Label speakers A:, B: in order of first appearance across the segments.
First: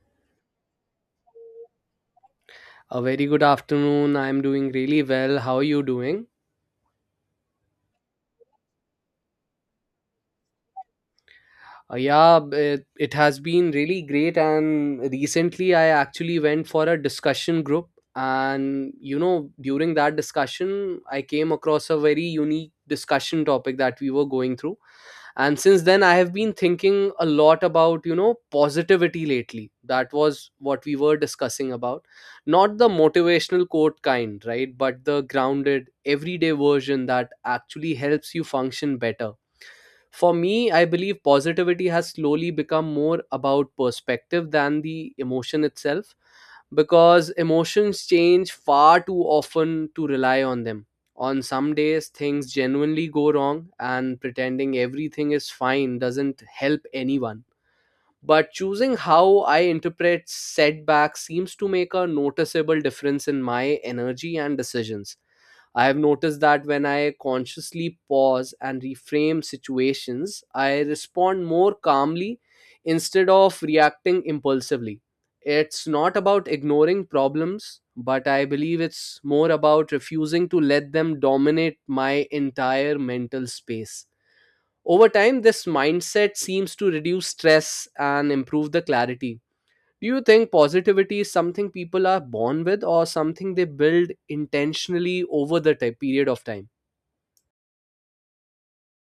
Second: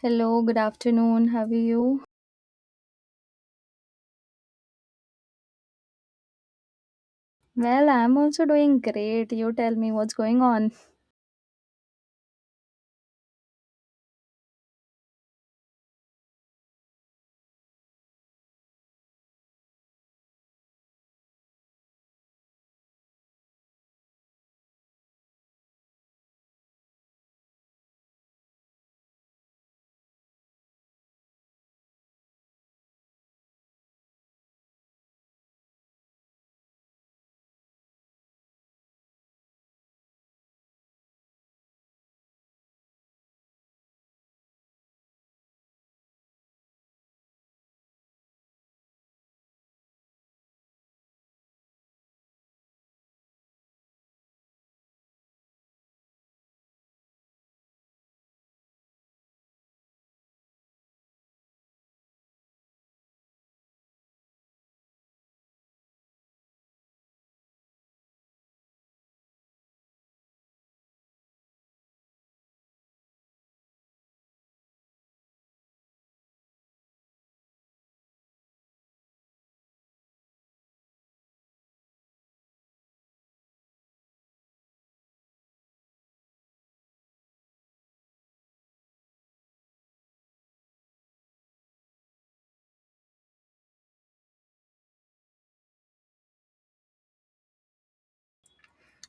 A: Hello, good afternoon. How are you?
B: A very good afternoon. I'm doing really well. How are you doing?
A: Well, I'm also doing great. You tell me what's going on.
B: It has been really great. And recently, I actually went for a discussion group. And, you know, during that discussion, I came across a very unique discussion topic that we were going through. And since then, I have been thinking a lot about, you know, positivity lately. That was what we were discussing about. Not the motivational quote kind, right, but the grounded everyday version that actually helps you function better. For me, I believe positivity has slowly become more about perspective than the emotion itself, because emotions change far too often to rely on them. On some days, things genuinely go wrong, and pretending everything is fine doesn't help anyone. But choosing how I interpret setbacks seems to make a noticeable difference in my energy and decisions. I have noticed that when I consciously pause and reframe situations, I respond more calmly instead of reacting impulsively. It's not about ignoring problems, but I believe it's more about refusing to let them dominate my entire mental space. Over time, this mindset seems to reduce stress and improve the clarity. Do you think positivity is something people are born with or something they build intentionally period of time?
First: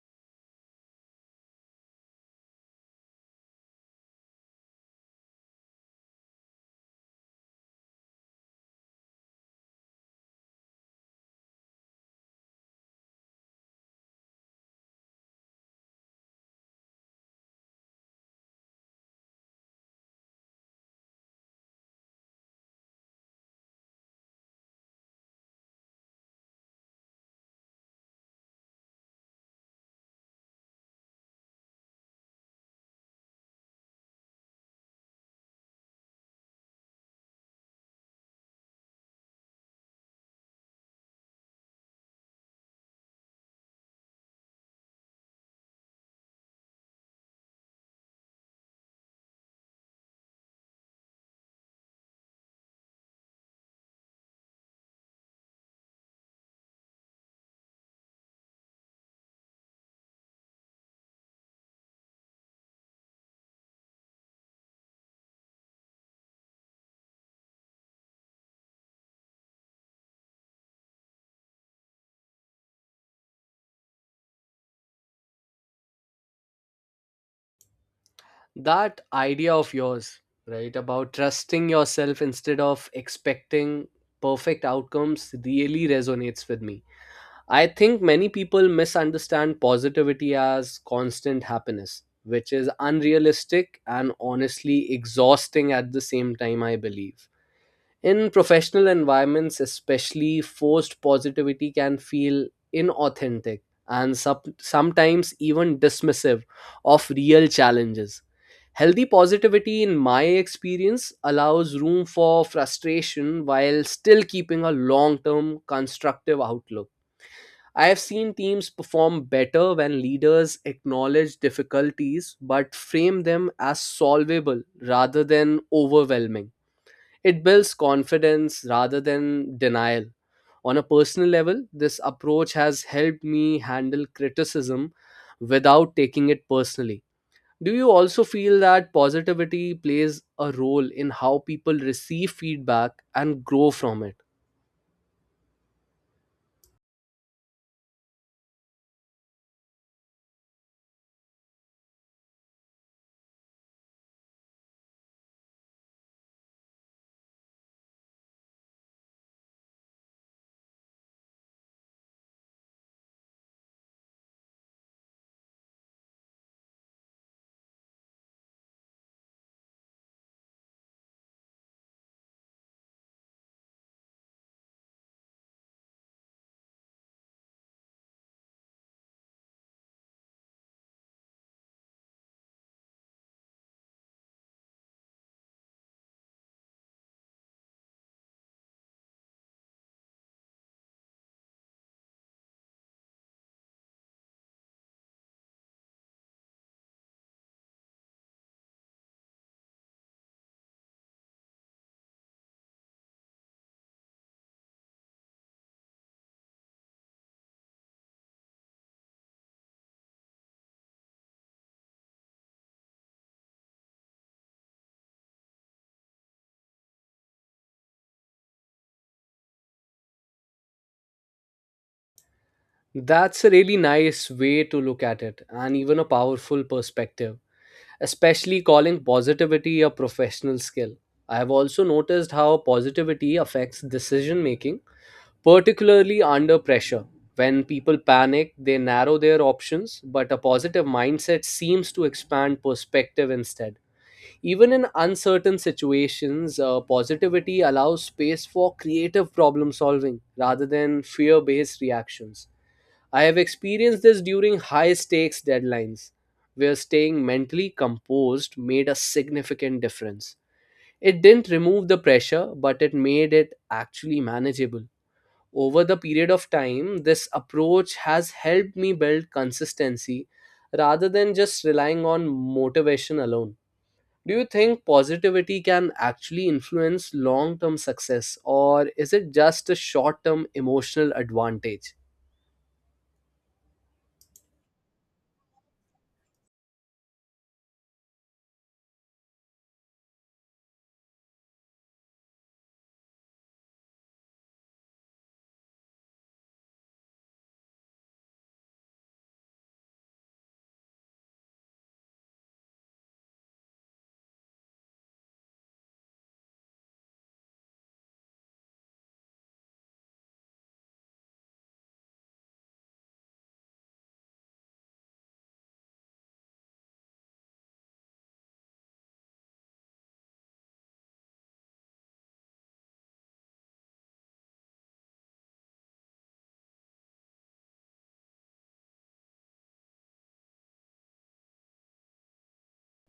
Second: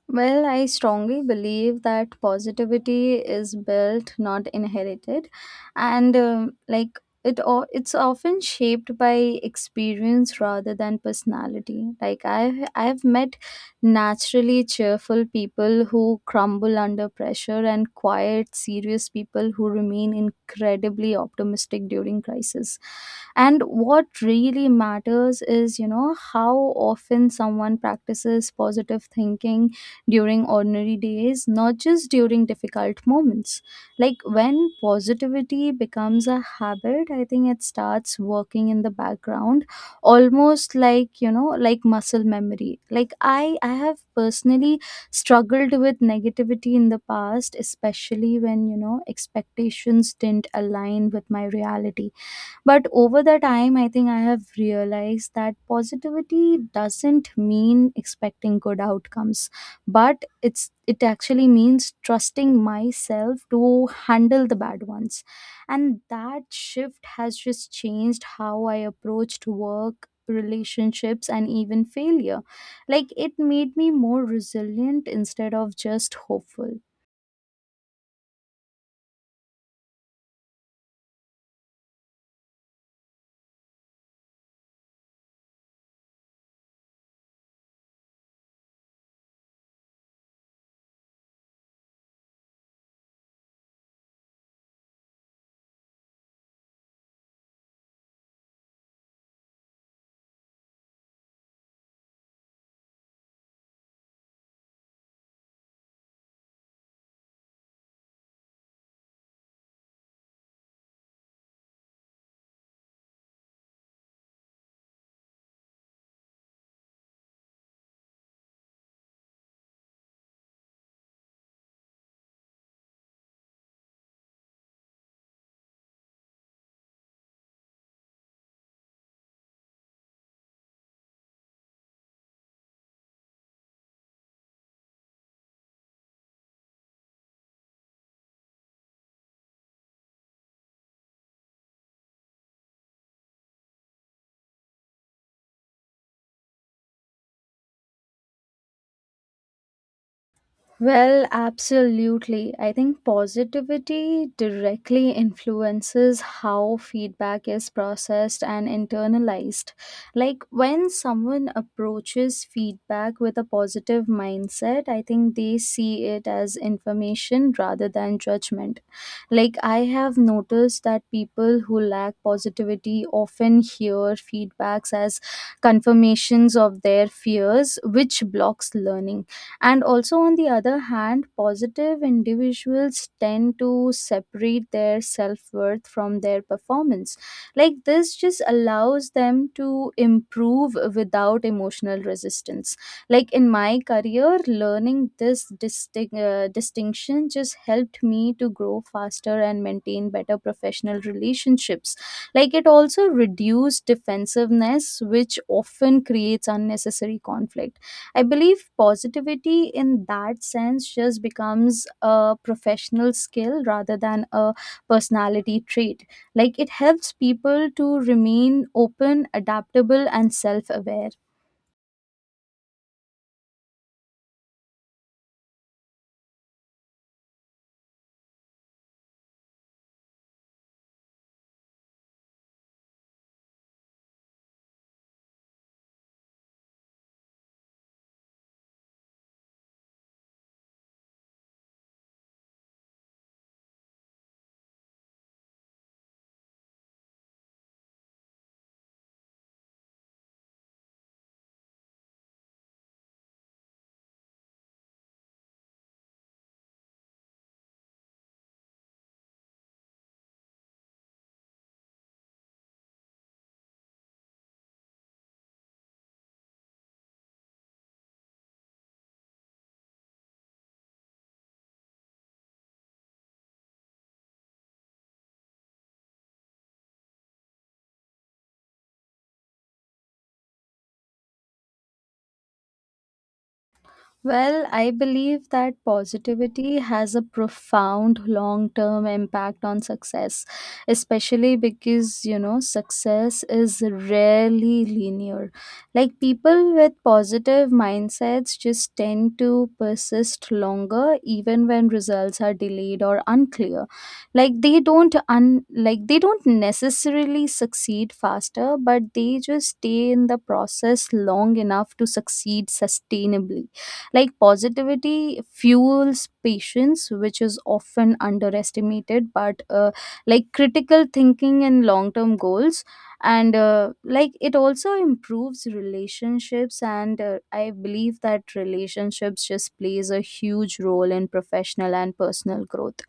A: Well, I strongly believe that positivity is built, not inherited, and it, it's often shaped by experience rather than personality. Like I've met naturally cheerful people who crumble under pressure, and quiet, serious people who remain incredibly optimistic during crisis. And what really matters is, you know, how often someone practices positive thinking during ordinary days, not just during difficult moments. Like when positivity becomes a habit, I think it starts working in the background, almost like, you know, like muscle memory. Like I have personally struggled with negativity in the past, especially when, you know, expectations didn't align with my reality, but over the time, I think I have realized that positivity doesn't mean expecting good outcomes, but it actually means trusting myself to handle the bad ones. And that shift has just changed how I approached work, relationships, and even failure. Like it made me more resilient instead of just hopeful.
B: That idea of yours, right, about trusting yourself instead of expecting perfect outcomes really resonates with me. I think many people misunderstand positivity as constant happiness, which is unrealistic and honestly exhausting at the same time, I believe. In professional environments, especially, forced positivity can feel inauthentic and sometimes even dismissive of real challenges. Healthy positivity, in my experience, allows room for frustration while still keeping a long term constructive outlook. I have seen teams perform better when leaders acknowledge difficulties but frame them as solvable rather than overwhelming. It builds confidence rather than denial. On a personal level, this approach has helped me handle criticism without taking it personally. Do you also feel that positivity plays a role in how people receive feedback and grow from it?
A: Well, absolutely. I think positivity directly influences how feedback is processed and internalized. Like when someone approaches feedback with a positive mindset, I think they see it as information rather than judgment. Like I have noticed that people who lack positivity often hear feedbacks as confirmations of their fears, which blocks learning. And also on the other hand, positive individuals tend to separate their self-worth from their performance. Like this just allows them to improve without emotional resistance. Like in my career, learning this distinction just helped me to grow faster and maintain better professional relationships. Like it also reduced defensiveness, which often creates unnecessary conflict. I believe positivity in that sense just becomes a professional skill rather than a personality trait. Like it helps people to remain open, adaptable, and self aware.
B: That's a really nice way to look at it, and even a powerful perspective, especially calling positivity a professional skill. I have also noticed how positivity affects decision making, particularly under pressure. When people panic, they narrow their options, but a positive mindset seems to expand perspective instead. Even in uncertain situations, positivity allows space for creative problem solving rather than fear based reactions. I have experienced this during high stakes deadlines, where staying mentally composed made a significant difference. It didn't remove the pressure, but it made it actually manageable. Over the period of time, this approach has helped me build consistency rather than just relying on motivation alone. Do you think positivity can actually influence long term success, or is it just a short term emotional advantage?
A: Well, I believe that positivity has a profound long term impact on success, especially because, you know, success is rarely linear. Like, people with positive mindsets just tend to persist longer, even when results are delayed or unclear. Like, they don't, like, they don't necessarily succeed faster, but they just stay in the process long enough to succeed sustainably. Like positivity fuels patience, which is often underestimated, but like critical thinking and long term goals. And like it also improves relationships, and I believe that relationships just plays a huge role in professional and personal growth.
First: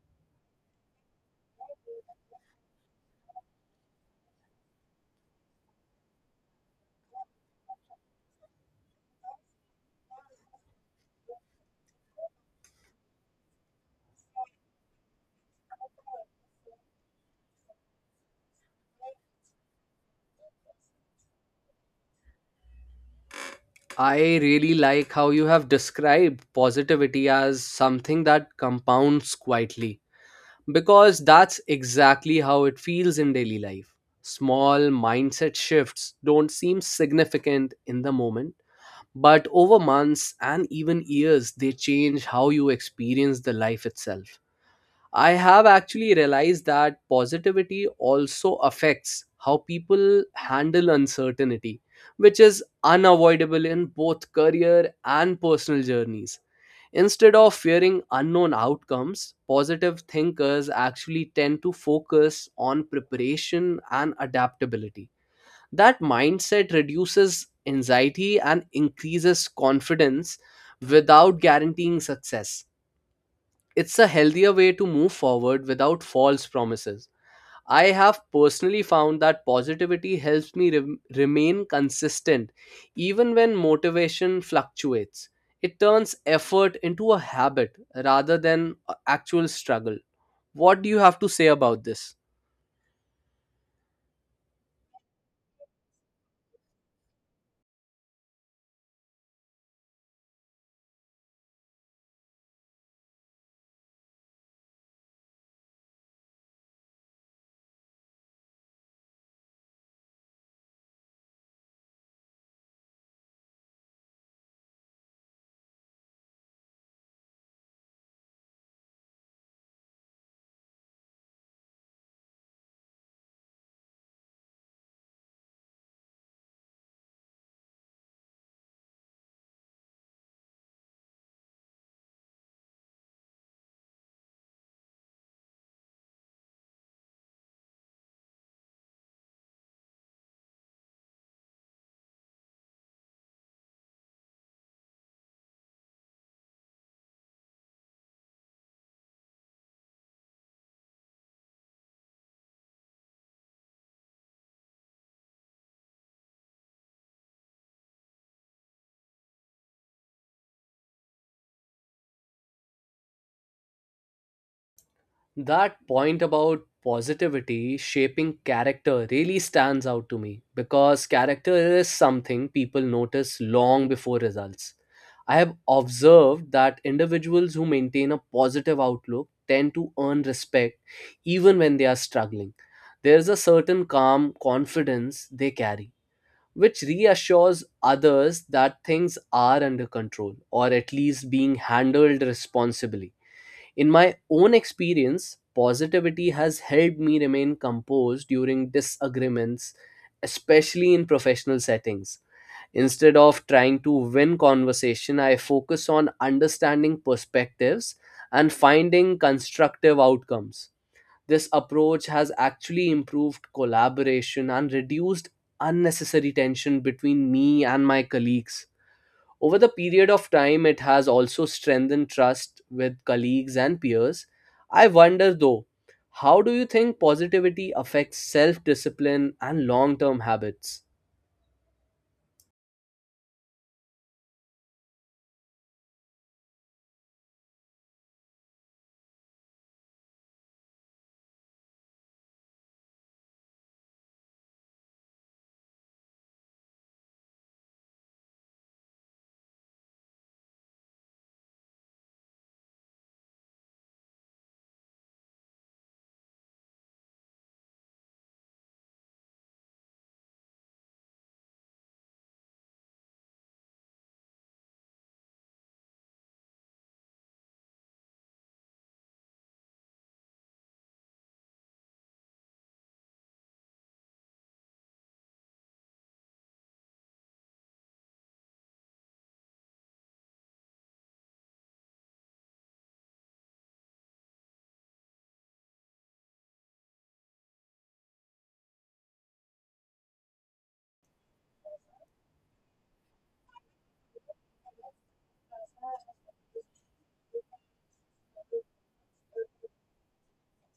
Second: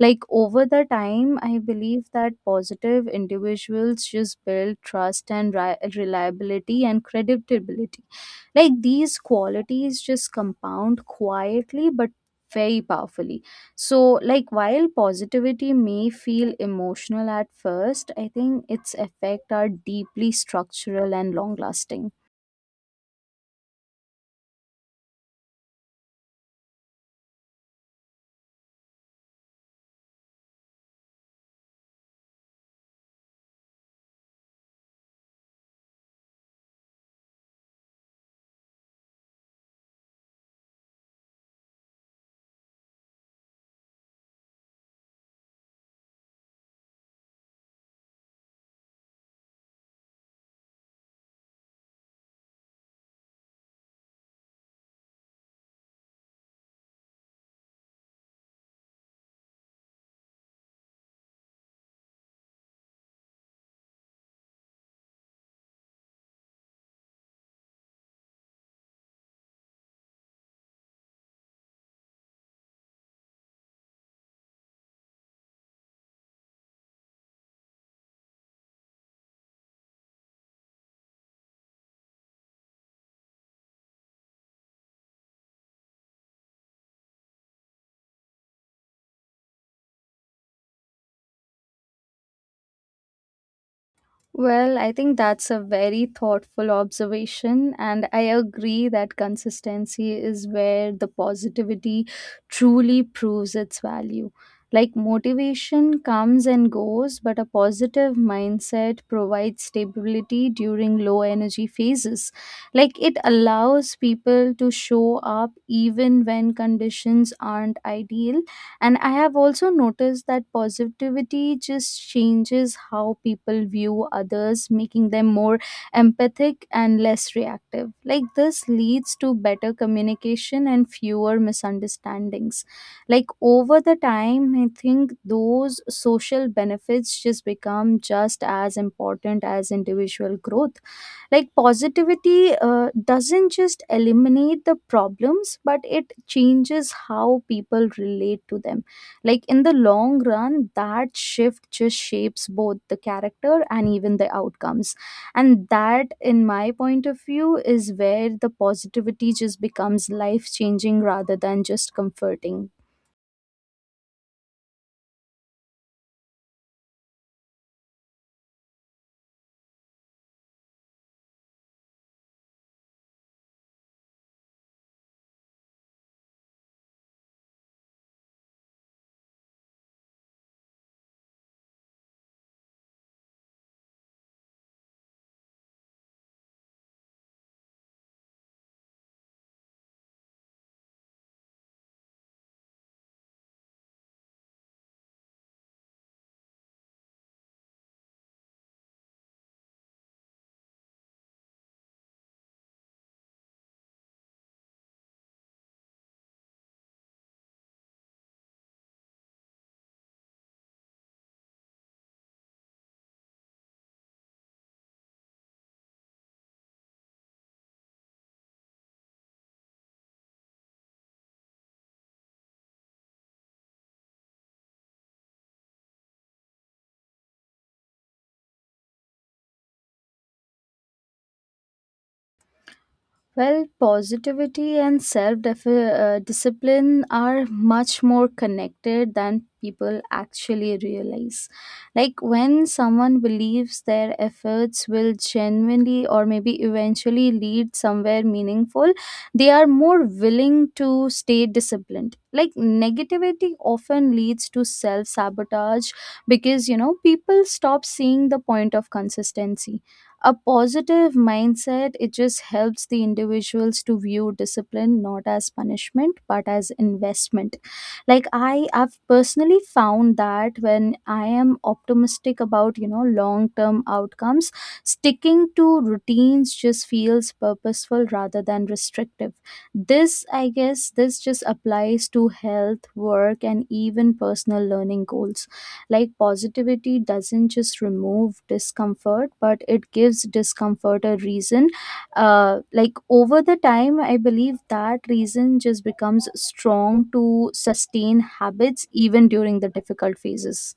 A: Like over the time, I believe that positive individuals just build trust, and reliability, and credibility. Like these qualities just compound quietly but very powerfully. So, like while positivity may feel emotional at first, I think its effect are deeply structural and long lasting.
B: I really like how you have described positivity as something that compounds quietly, because that's exactly how it feels in daily life. Small mindset shifts don't seem significant in the moment, but over months and even years, they change how you experience the life itself. I have actually realized that positivity also affects how people handle uncertainty, which is unavoidable in both career and personal journeys. Instead of fearing unknown outcomes, positive thinkers actually tend to focus on preparation and adaptability. That mindset reduces anxiety and increases confidence without guaranteeing success. It's a healthier way to move forward without false promises. I have personally found that positivity helps me remain consistent even when motivation fluctuates. It turns effort into a habit rather than a actual struggle. What do you have to say about this?
A: Well, I think that's a very thoughtful observation, and I agree that consistency is where the positivity truly proves its value. Like motivation comes and goes, but a positive mindset provides stability during low energy phases. Like it allows people to show up even when conditions aren't ideal. And I have also noticed that positivity just changes how people view others, making them more empathic and less reactive. Like this leads to better communication and fewer misunderstandings. Like over the time, I think those social benefits just become just as important as individual growth. Like positivity doesn't just eliminate the problems, but it changes how people relate to them. Like in the long run, that shift just shapes both the character and even the outcomes, and that, in my point of view, is where the positivity just becomes life changing rather than just comforting.
B: That point about positivity shaping character really stands out to me because character is something people notice long before results. I have observed that individuals who maintain a positive outlook tend to earn respect even when they are struggling. There is a certain calm confidence they carry, which reassures others that things are under control or at least being handled responsibly. In my own experience, positivity has helped me remain composed during disagreements, especially in professional settings. Instead of trying to win conversation, I focus on understanding perspectives and finding constructive outcomes. This approach has actually improved collaboration and reduced unnecessary tension between me and my colleagues. Over the period of time, it has also strengthened trust with colleagues and peers. I wonder though, how do you think positivity affects self discipline and long term habits?
A: Well, positivity and self discipline are much more connected than people actually realize. Like when someone believes their efforts will genuinely or maybe eventually lead somewhere meaningful, they are more willing to stay disciplined. Like negativity often leads to self sabotage, because you know people stop seeing the point of consistency. A positive mindset, it just helps the individuals to view discipline not as punishment but as investment. Like I've personally found that when I am optimistic about, you know, long term outcomes, sticking to routines just feels purposeful rather than restrictive. This, I guess, this just applies to health, work, and even personal learning goals. Like positivity doesn't just remove discomfort, but it gives discomfort a reason. Like over the time, I believe that reason just becomes strong to sustain habits even during the difficult phases.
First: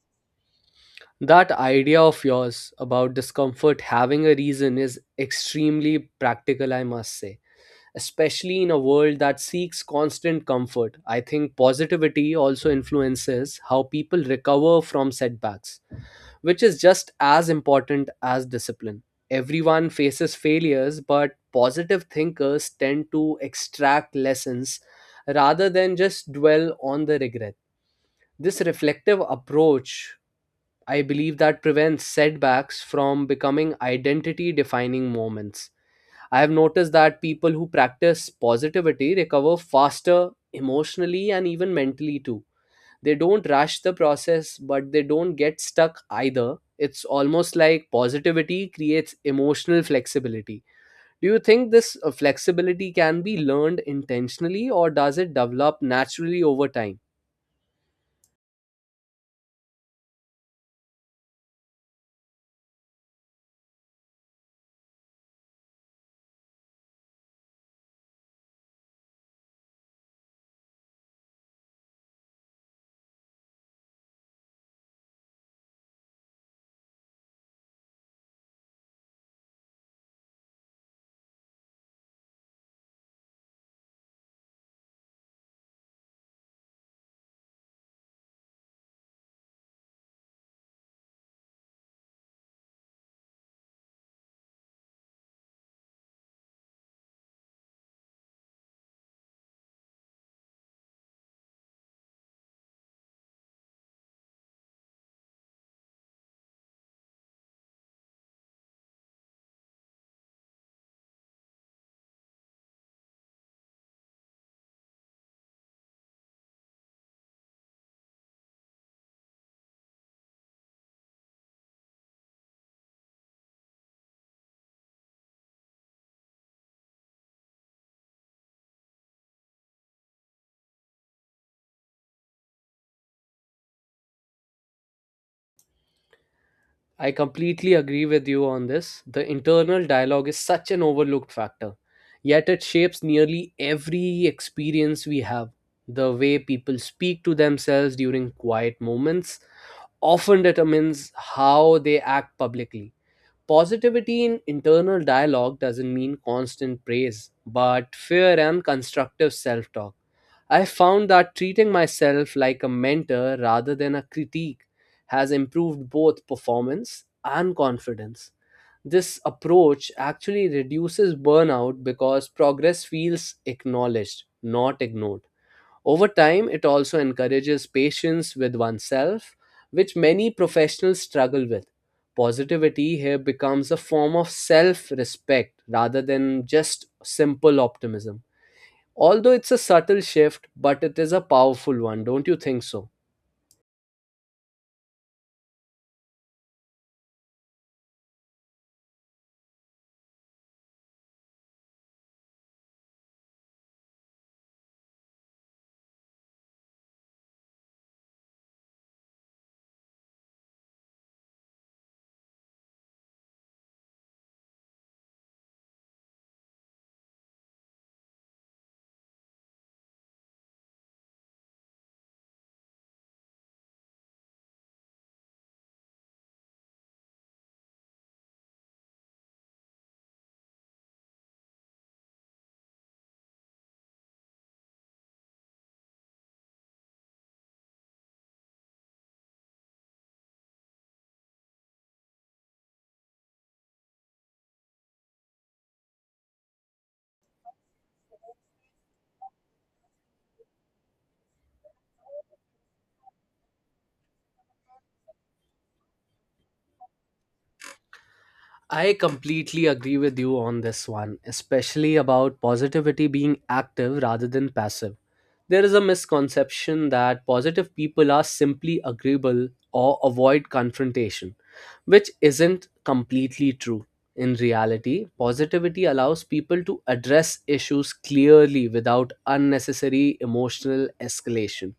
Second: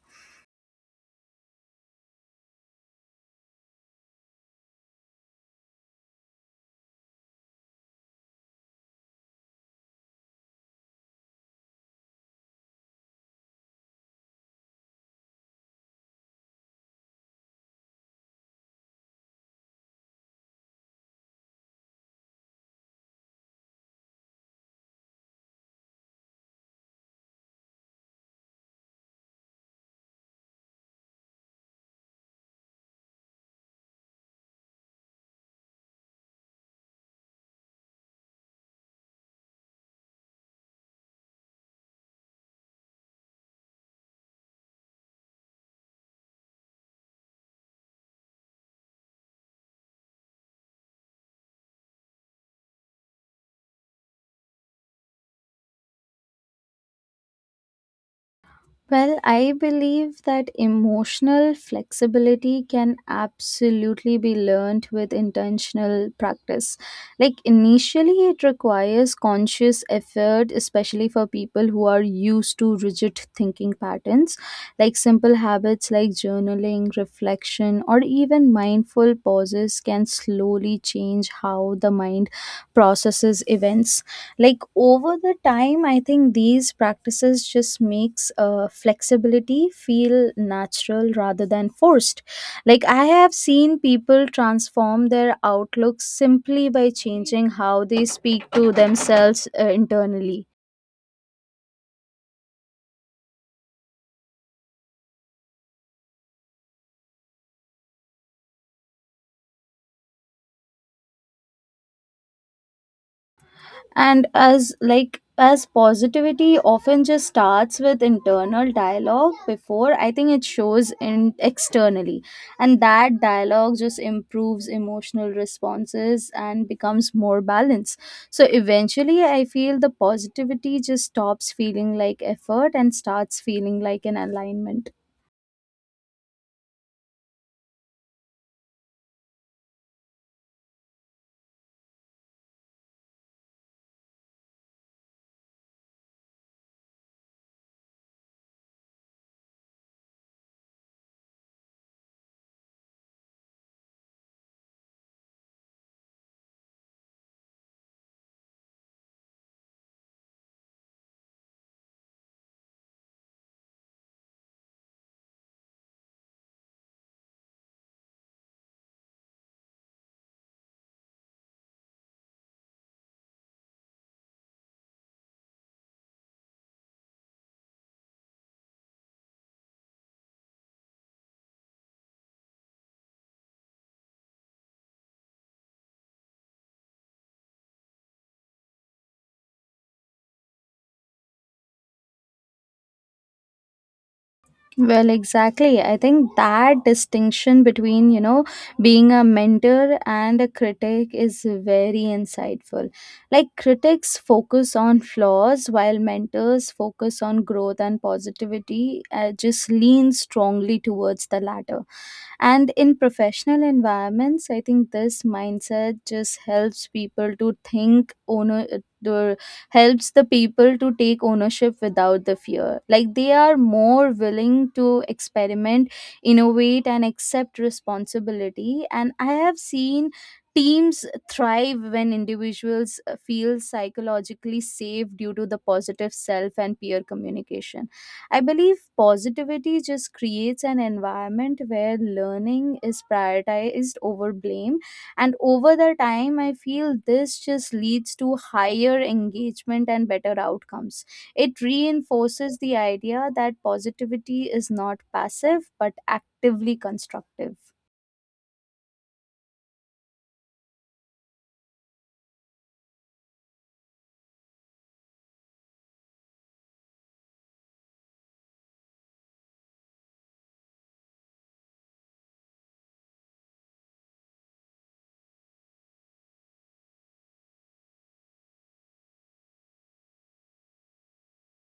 B: That idea of yours about discomfort having a reason is extremely practical, I must say, especially in a world that seeks constant comfort. I think positivity also influences how people recover from setbacks, which is just as important as discipline. Everyone faces failures, but positive thinkers tend to extract lessons rather than just dwell on the regret. This reflective approach, I believe, that prevents setbacks from becoming identity defining moments. I have noticed that people who practice positivity recover faster emotionally and even mentally too. They don't rush the process, but they don't get stuck either. It's almost like positivity creates emotional flexibility. Do you think this flexibility can be learned intentionally or does it develop naturally over time?
A: Well, I believe that emotional flexibility can absolutely be learned with intentional practice. Like, initially, it requires conscious effort, especially for people who are used to rigid thinking patterns. Like, simple habits like journaling, reflection, or even mindful pauses can slowly change how the mind processes events. Like over the time, I think these practices just makes flexibility feel natural rather than forced. Like I have seen people transform their outlook simply by changing how they speak to themselves, internally. And as, like, as positivity often just starts with internal dialogue before, I think, it shows in externally. And that dialogue just improves emotional responses and becomes more balanced. So eventually, I feel the positivity just stops feeling like effort and starts feeling like an alignment.
B: I completely agree with you on this. The internal dialogue is such an overlooked factor, yet it shapes nearly every experience we have. The way people speak to themselves during quiet moments often determines how they act publicly. Positivity in internal dialogue doesn't mean constant praise, but fair and constructive self talk. I found that treating myself like a mentor rather than a critique has improved both performance and confidence. This approach actually reduces burnout because progress feels acknowledged, not ignored. Over time, it also encourages patience with oneself, which many professionals struggle with. Positivity here becomes a form of self respect rather than just simple optimism. Although it's a subtle shift, but it is a powerful one, don't you think so?
A: Well, exactly. I think that distinction between, you know, being a mentor and a critic is very insightful. Like, critics focus on flaws while mentors focus on growth, and positivity, just lean strongly towards the latter. And in professional environments, I think this mindset just helps people to think owner, the- helps the people to take ownership without the fear. Like they are more willing to experiment, innovate, and accept responsibility. And I have seen teams thrive when individuals feel psychologically safe due to the positive self and peer communication. I believe positivity just creates an environment where learning is prioritized over blame. And over the time, I feel this just leads to higher engagement and better outcomes. It reinforces the idea that positivity is not passive but actively constructive.
B: I completely agree with you on this one, especially about positivity being active rather than passive. There is a misconception that positive people are simply agreeable or avoid confrontation, which isn't completely true. In reality, positivity allows people to address issues clearly without unnecessary emotional escalation.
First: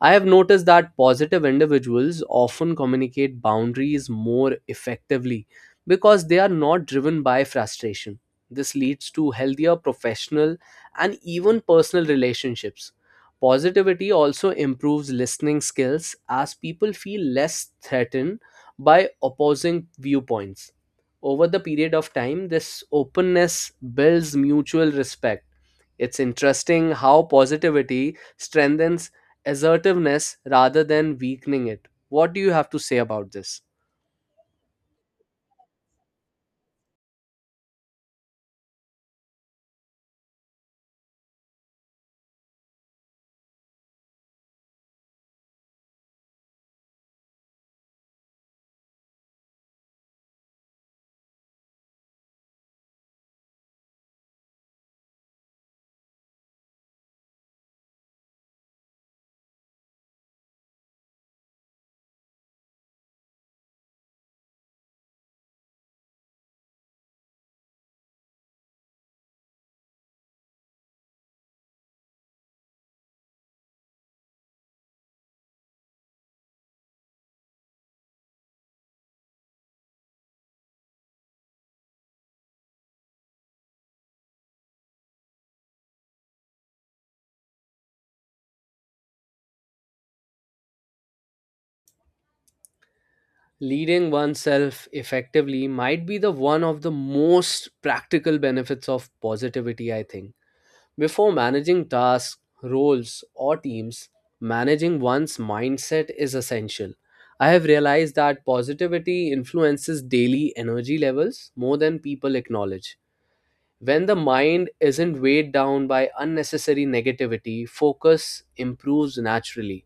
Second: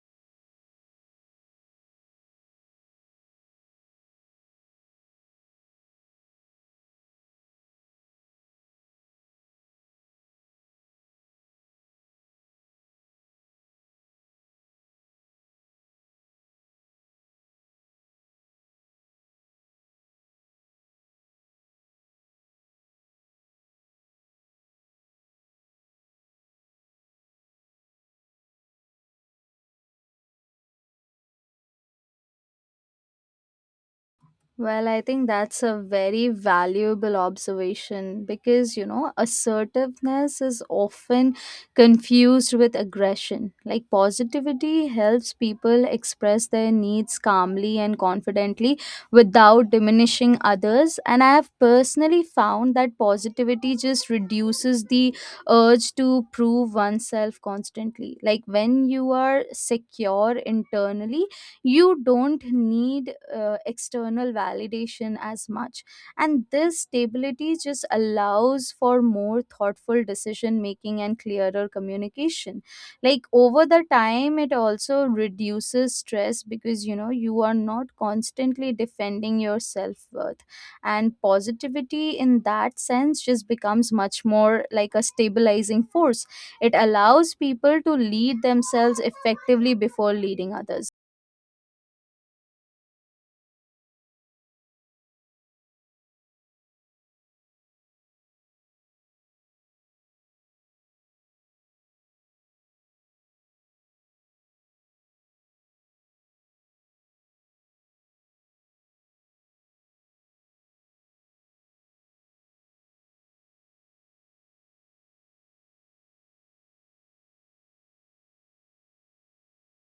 B: I have noticed that positive individuals often communicate boundaries more effectively because they are not driven by frustration. This leads to healthier professional and even personal relationships. Positivity also improves listening skills as people feel less threatened by opposing viewpoints. Over the period of time, this openness builds mutual respect. It's interesting how positivity strengthens assertiveness rather than weakening it. What do you have to say about this?
A: Well, I think that's a very valuable observation, because, you know, assertiveness is often confused with aggression. Like, positivity helps people express their needs calmly and confidently without diminishing others. And I have personally found that positivity just reduces the urge to prove oneself constantly. Like, when you are secure internally, you don't need external validation as much. And this stability just allows for more thoughtful decision making and clearer communication. Like over the time, it also reduces stress, because you know you are not constantly defending your self-worth. And positivity, in that sense, just becomes much more like a stabilizing force. It allows people to lead themselves effectively before leading others.
B: Leading oneself effectively might be the one of the most practical benefits of positivity, I think. Before managing tasks, roles, or teams, managing one's mindset is essential. I have realized that positivity influences daily energy levels more than people acknowledge. When the mind isn't weighed down by unnecessary negativity, focus improves naturally.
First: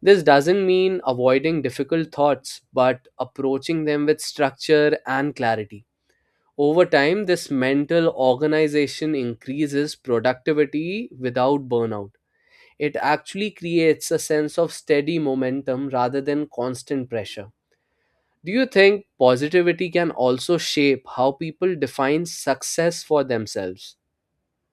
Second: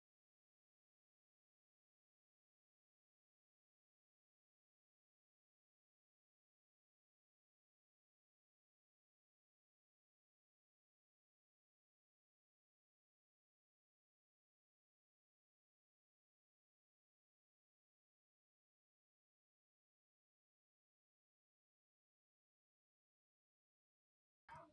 B: This doesn't mean avoiding difficult thoughts, but approaching them with structure and clarity. Over time, this mental organization increases productivity without burnout. It actually creates a sense of steady momentum rather than constant pressure. Do you think positivity can also shape how people define success for themselves?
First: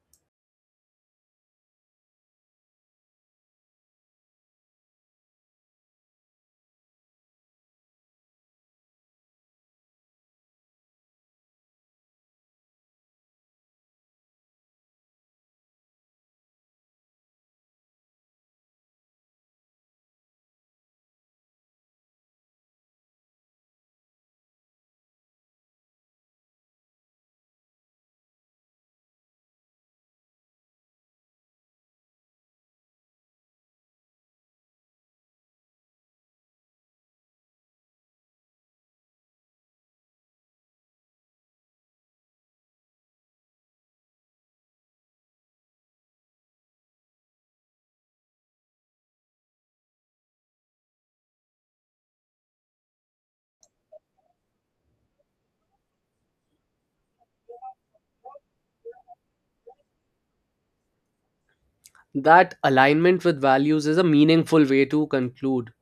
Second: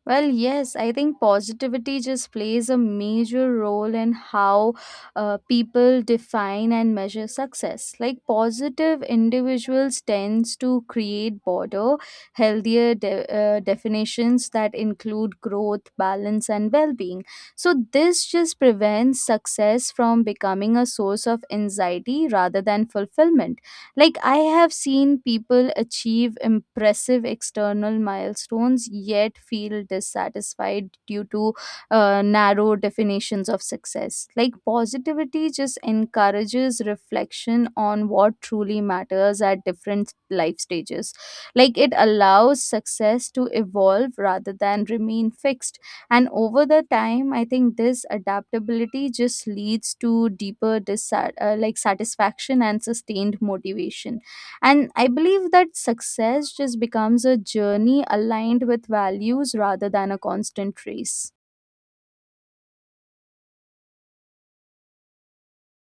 A: Well, yes, I think positivity just plays a major role in how people define and measure success. Like positive individuals tends to create broader, healthier definitions that include growth, balance, and well-being. So this just prevents success from becoming a source of anxiety rather than fulfillment. Like, I have seen people achieve impressive external milestones yet feel dissatisfied due to narrow definitions of success. Like, positivity just encourages reflection on what truly matters at different life stages. Like, it allows success to evolve rather than remain fixed. And over the time, I think this adaptability just leads to deeper like satisfaction and sustained motivation. And I believe that success just becomes a journey aligned with values rather than a constant race.
B: That alignment with values is a meaningful way to conclude,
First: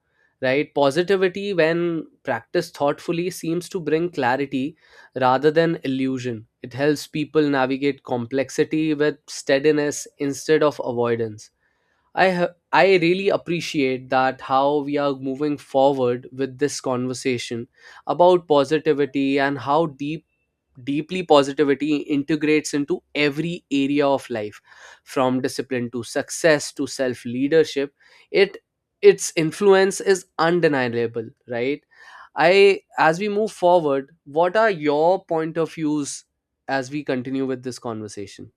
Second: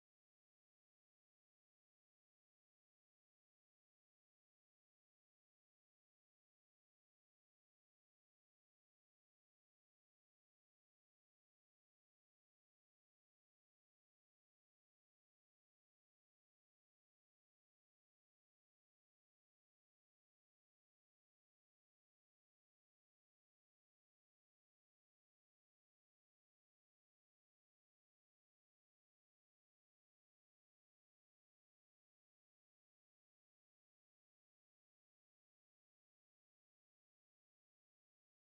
B: right? Positivity, when practiced thoughtfully, seems to bring clarity rather than illusion. It helps people navigate complexity with steadiness instead of avoidance. I really appreciate that how we are moving forward with this conversation about positivity and how deeply positivity integrates into every area of life, from discipline to success to self leadership. It its influence is undeniable, right? I As we move forward, what are your point of views as we continue with this conversation?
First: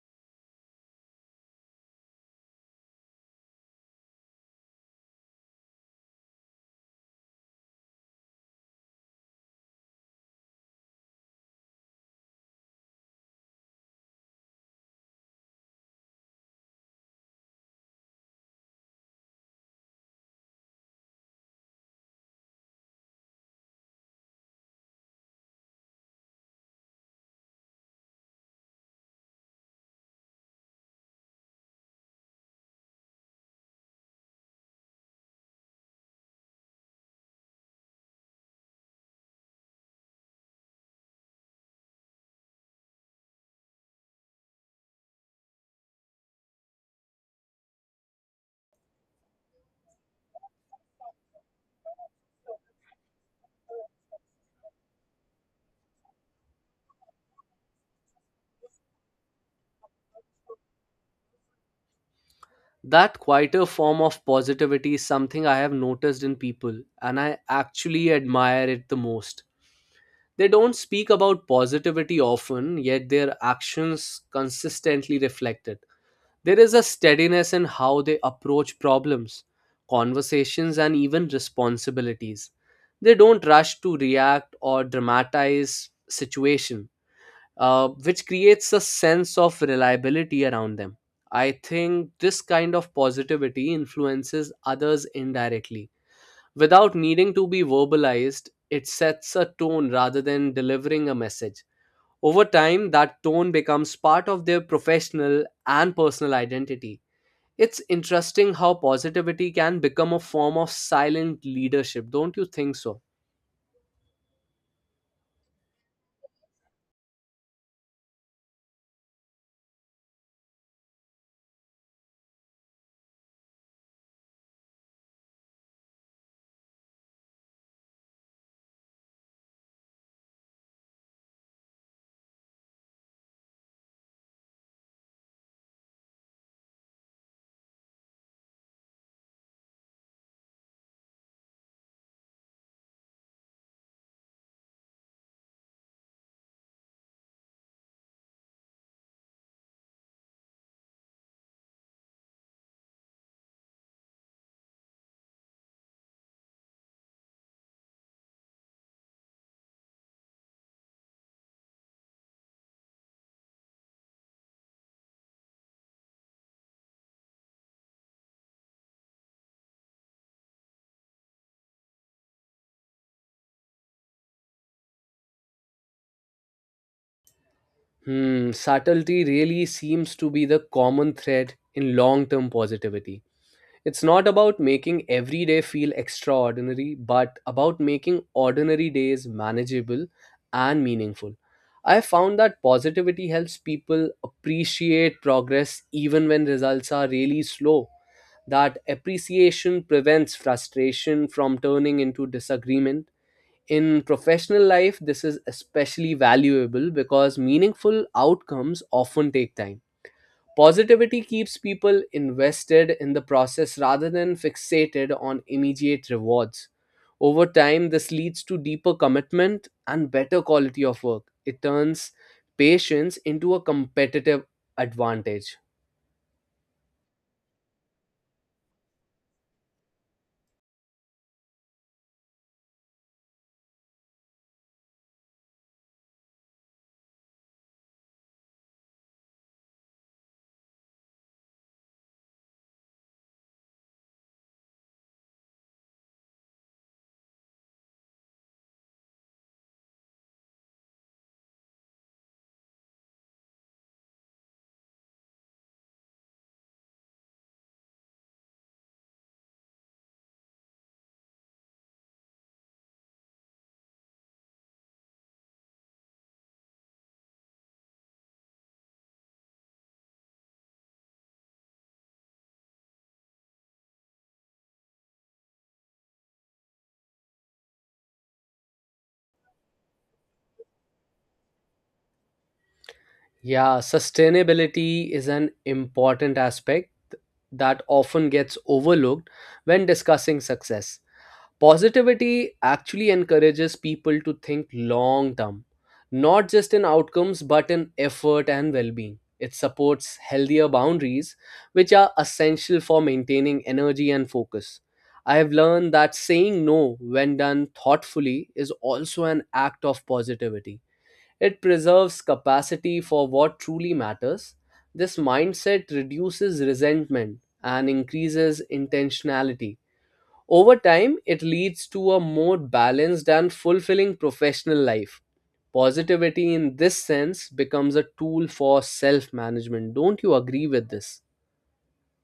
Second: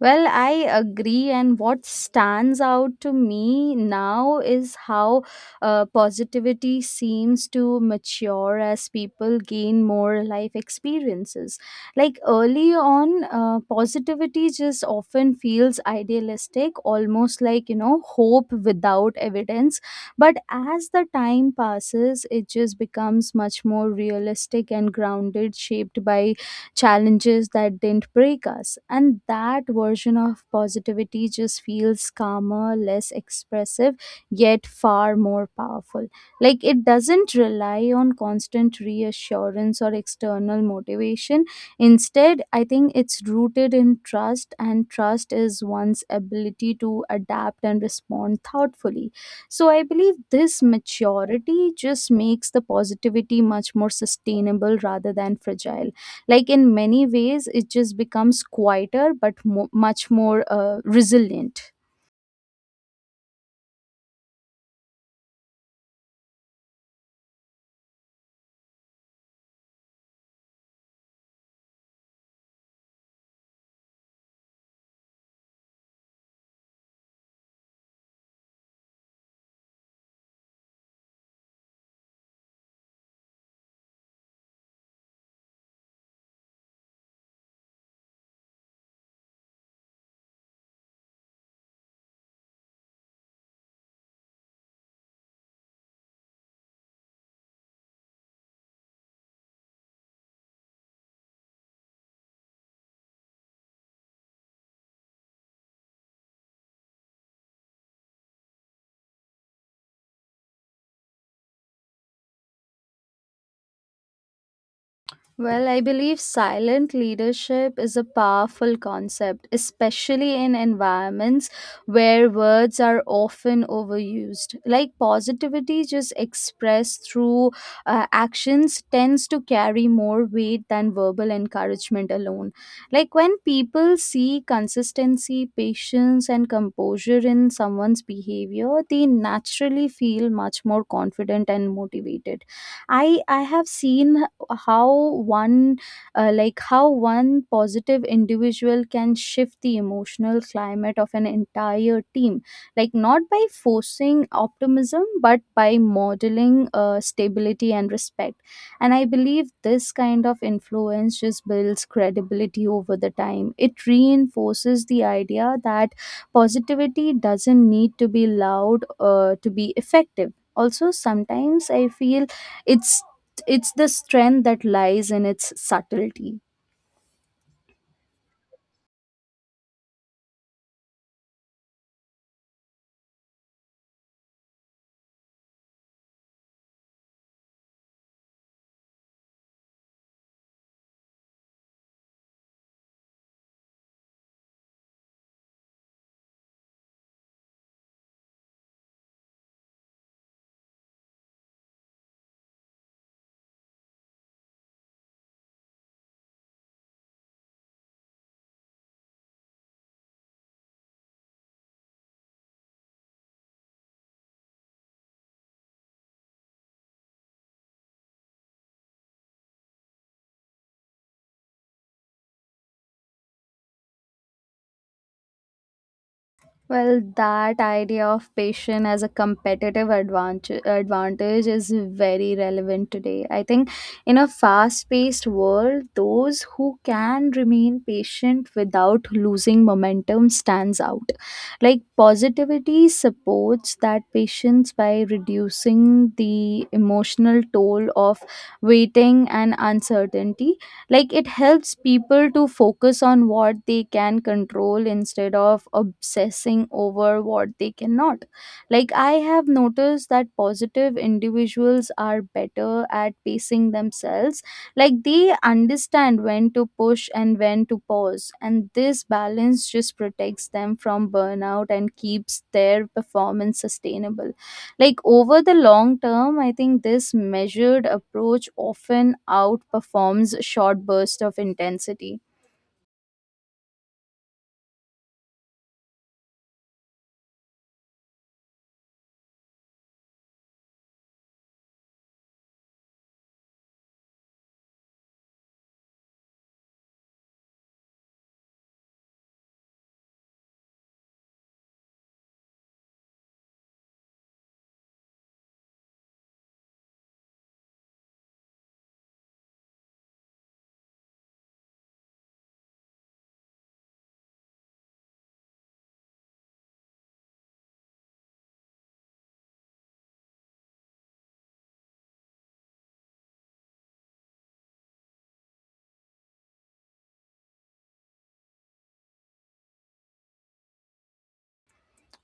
A: Well, I agree. And what stands out to me now is how positivity seems to mature as people gain more life experiences. Like early on, positivity just often feels idealistic, almost like, you know, hope without evidence. But as the time passes, it just becomes much more realistic and grounded, shaped by challenges that didn't break us. And that version of positivity just feels calmer, less expressive, yet far more powerful. Like it doesn't rely on constant reassurance or external motivation. Instead, I think it's rooted in trust, and trust is one's ability to adapt and respond thoughtfully. So I believe this maturity just makes the positivity much more sustainable rather than fragile. Like in many ways, it just becomes quieter but much more resilient.
B: That quieter form of positivity is something I have noticed in people, and I actually admire it the most. They don't speak about positivity often, yet their actions consistently reflect it. There is a steadiness in how they approach problems, conversations, and even responsibilities. They don't rush to react or dramatize situation, which creates a sense of reliability around them. I think this kind of positivity influences others indirectly. Without needing to be verbalized, it sets a tone rather than delivering a message. Over time, that tone becomes part of their professional and personal identity. It's interesting how positivity can become a form of silent leadership, don't you think so?
A: Well, I believe silent leadership is a powerful concept, especially in environments where words are often overused. Like positivity, just expressed through actions, tends to carry more weight than verbal encouragement alone. Like when people see consistency, patience, and composure in someone's behavior, they naturally feel much more confident and motivated. I have seen how one, like how one positive individual can shift the emotional climate of an entire team. Like not by forcing optimism, but by modeling stability and respect. And I believe this kind of influence just builds credibility over the time. It reinforces the idea that positivity doesn't need to be loud to be effective. Also sometimes I feel it's it's the strength that lies in its subtlety.
B: Hmm, subtlety really seems to be the common thread in long term positivity. It's not about making every day feel extraordinary, but about making ordinary days manageable and meaningful. I found that positivity helps people appreciate progress even when results are really slow. That appreciation prevents frustration from turning into disagreement. In professional life, this is especially valuable because meaningful outcomes often take time. Positivity keeps people invested in the process rather than fixated on immediate rewards. Over time, this leads to deeper commitment and better quality of work. It turns patience into a competitive advantage.
A: Well, that idea of patience as a competitive advantage is very relevant today. I think in a fast paced world, those who can remain patient without losing momentum stands out. Like positivity supports that patience by reducing the emotional toll of waiting and uncertainty. Like it helps people to focus on what they can control instead of obsessing over what they cannot. Like I have noticed that positive individuals are better at pacing themselves. Like they understand when to push and when to pause, and this balance just protects them from burnout and keeps their performance sustainable. Like over the long term, I think this measured approach often outperforms short bursts of intensity.
B: Yeah, sustainability is an important aspect that often gets overlooked when discussing success. Positivity actually encourages people to think long term, not just in outcomes but in effort and well being. It supports healthier boundaries, which are essential for maintaining energy and focus. I have learned that saying no, when done thoughtfully, is also an act of positivity. It preserves capacity for what truly matters. This mindset reduces resentment and increases intentionality. Over time, it leads to a more balanced and fulfilling professional life. Positivity, in this sense, becomes a tool for self management. Don't you agree with this?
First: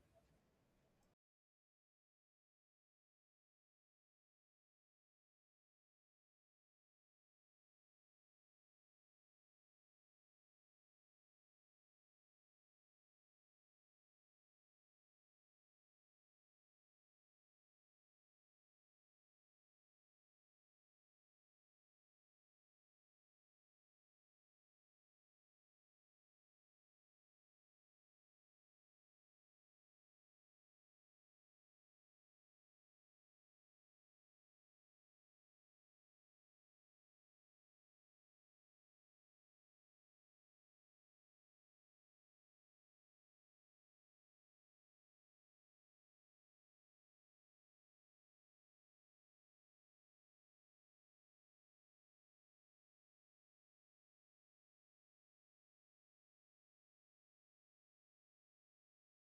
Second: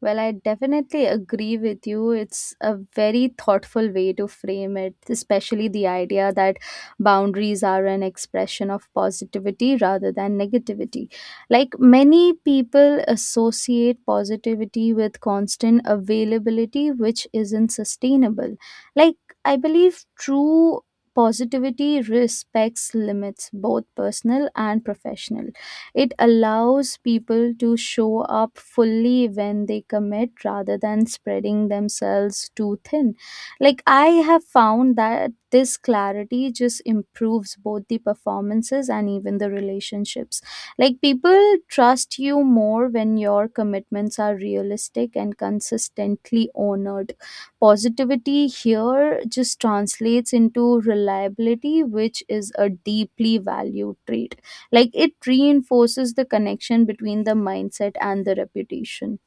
A: Well, I definitely agree with you. It's a very thoughtful way to frame it, especially the idea that boundaries are an expression of positivity rather than negativity. Like many people associate positivity with constant availability, which isn't sustainable. Like, I believe true positivity respects limits, both personal and professional. It allows people to show up fully when they commit rather than spreading themselves too thin. Like, I have found that this clarity just improves both the performances and even the relationships. Like, people trust you more when your commitments are realistic and consistently honored. Positivity here just translates into reliability, which is a deeply valued trait. Like it reinforces the connection between the mindset and the reputation.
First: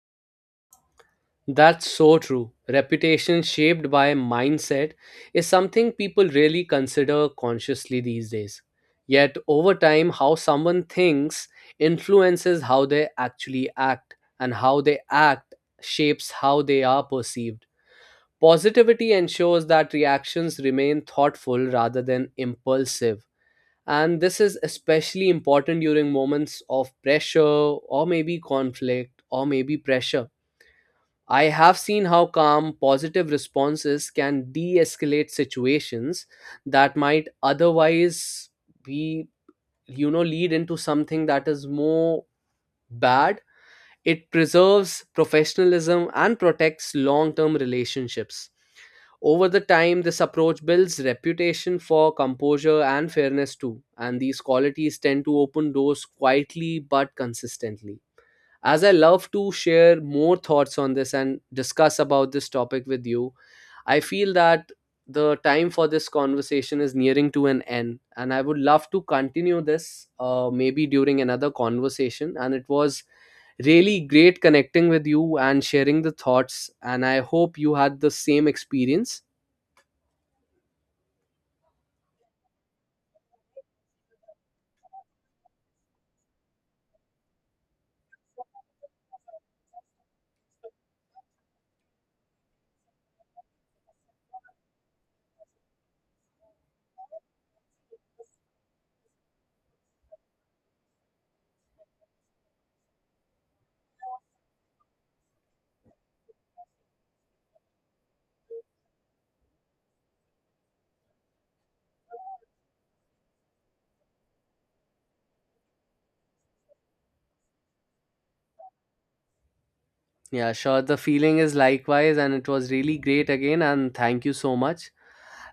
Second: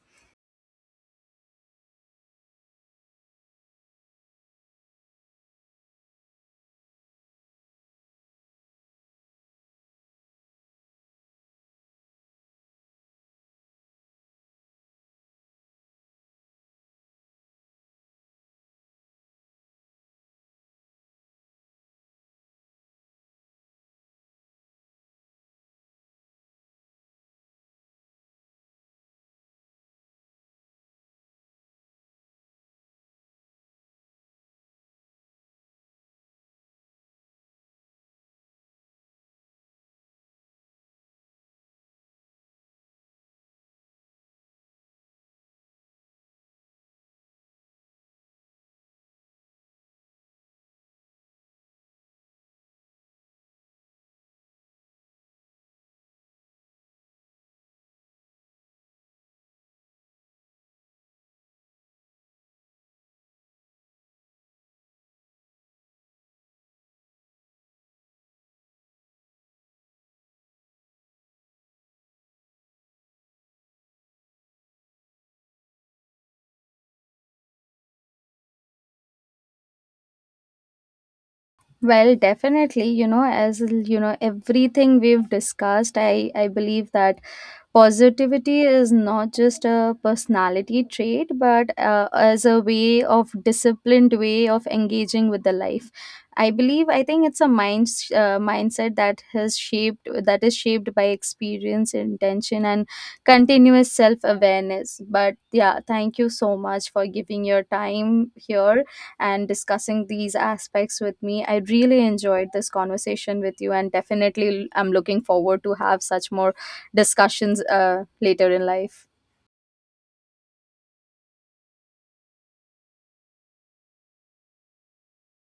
B: That's so true. Reputation shaped by mindset is something people really consider consciously these days. Yet, over time, how someone thinks influences how they actually act, and how they act shapes how they are perceived. Positivity ensures that reactions remain thoughtful rather than impulsive. And this is especially important during moments of pressure or maybe conflict or maybe pressure. I have seen how calm, positive responses can de escalate situations that might otherwise be, you know, lead into something that is more bad. It preserves professionalism and protects long term relationships. Over the time, this approach builds reputation for composure and fairness too, and these qualities tend to open doors quietly but consistently. As I love to share more thoughts on this and discuss about this topic with you, I feel that the time for this conversation is nearing to an end, and I would love to continue this, maybe during another conversation. And it was really great connecting with you and sharing the thoughts. And I hope you had the same experience.
A: Well, definitely, you know, you know, everything we've discussed, I believe that positivity is not just a personality trait, but as a way of disciplined way of engaging with the life. I believe, I think it's a mindset that has shaped that is shaped by experience, intention, and continuous self awareness. But yeah, thank you so much for giving your time here and discussing these aspects with me. I really enjoyed this conversation with you, and definitely I'm looking forward to have such more discussions later in life.
B: Yeah, sure. The feeling is likewise. And it was really great again. And thank you so much.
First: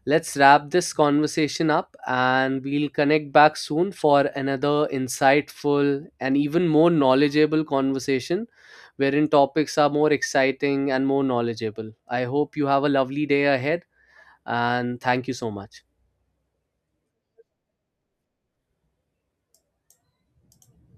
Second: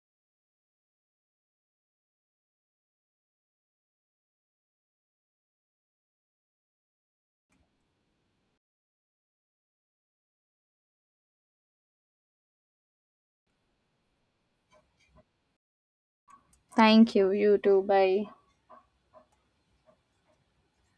B: Let's wrap this conversation up and we'll connect back soon for another insightful and even more knowledgeable conversation wherein topics are more exciting and more knowledgeable. I hope you have a lovely day ahead, and thank you so much.
A: Thank you. You too. Bye.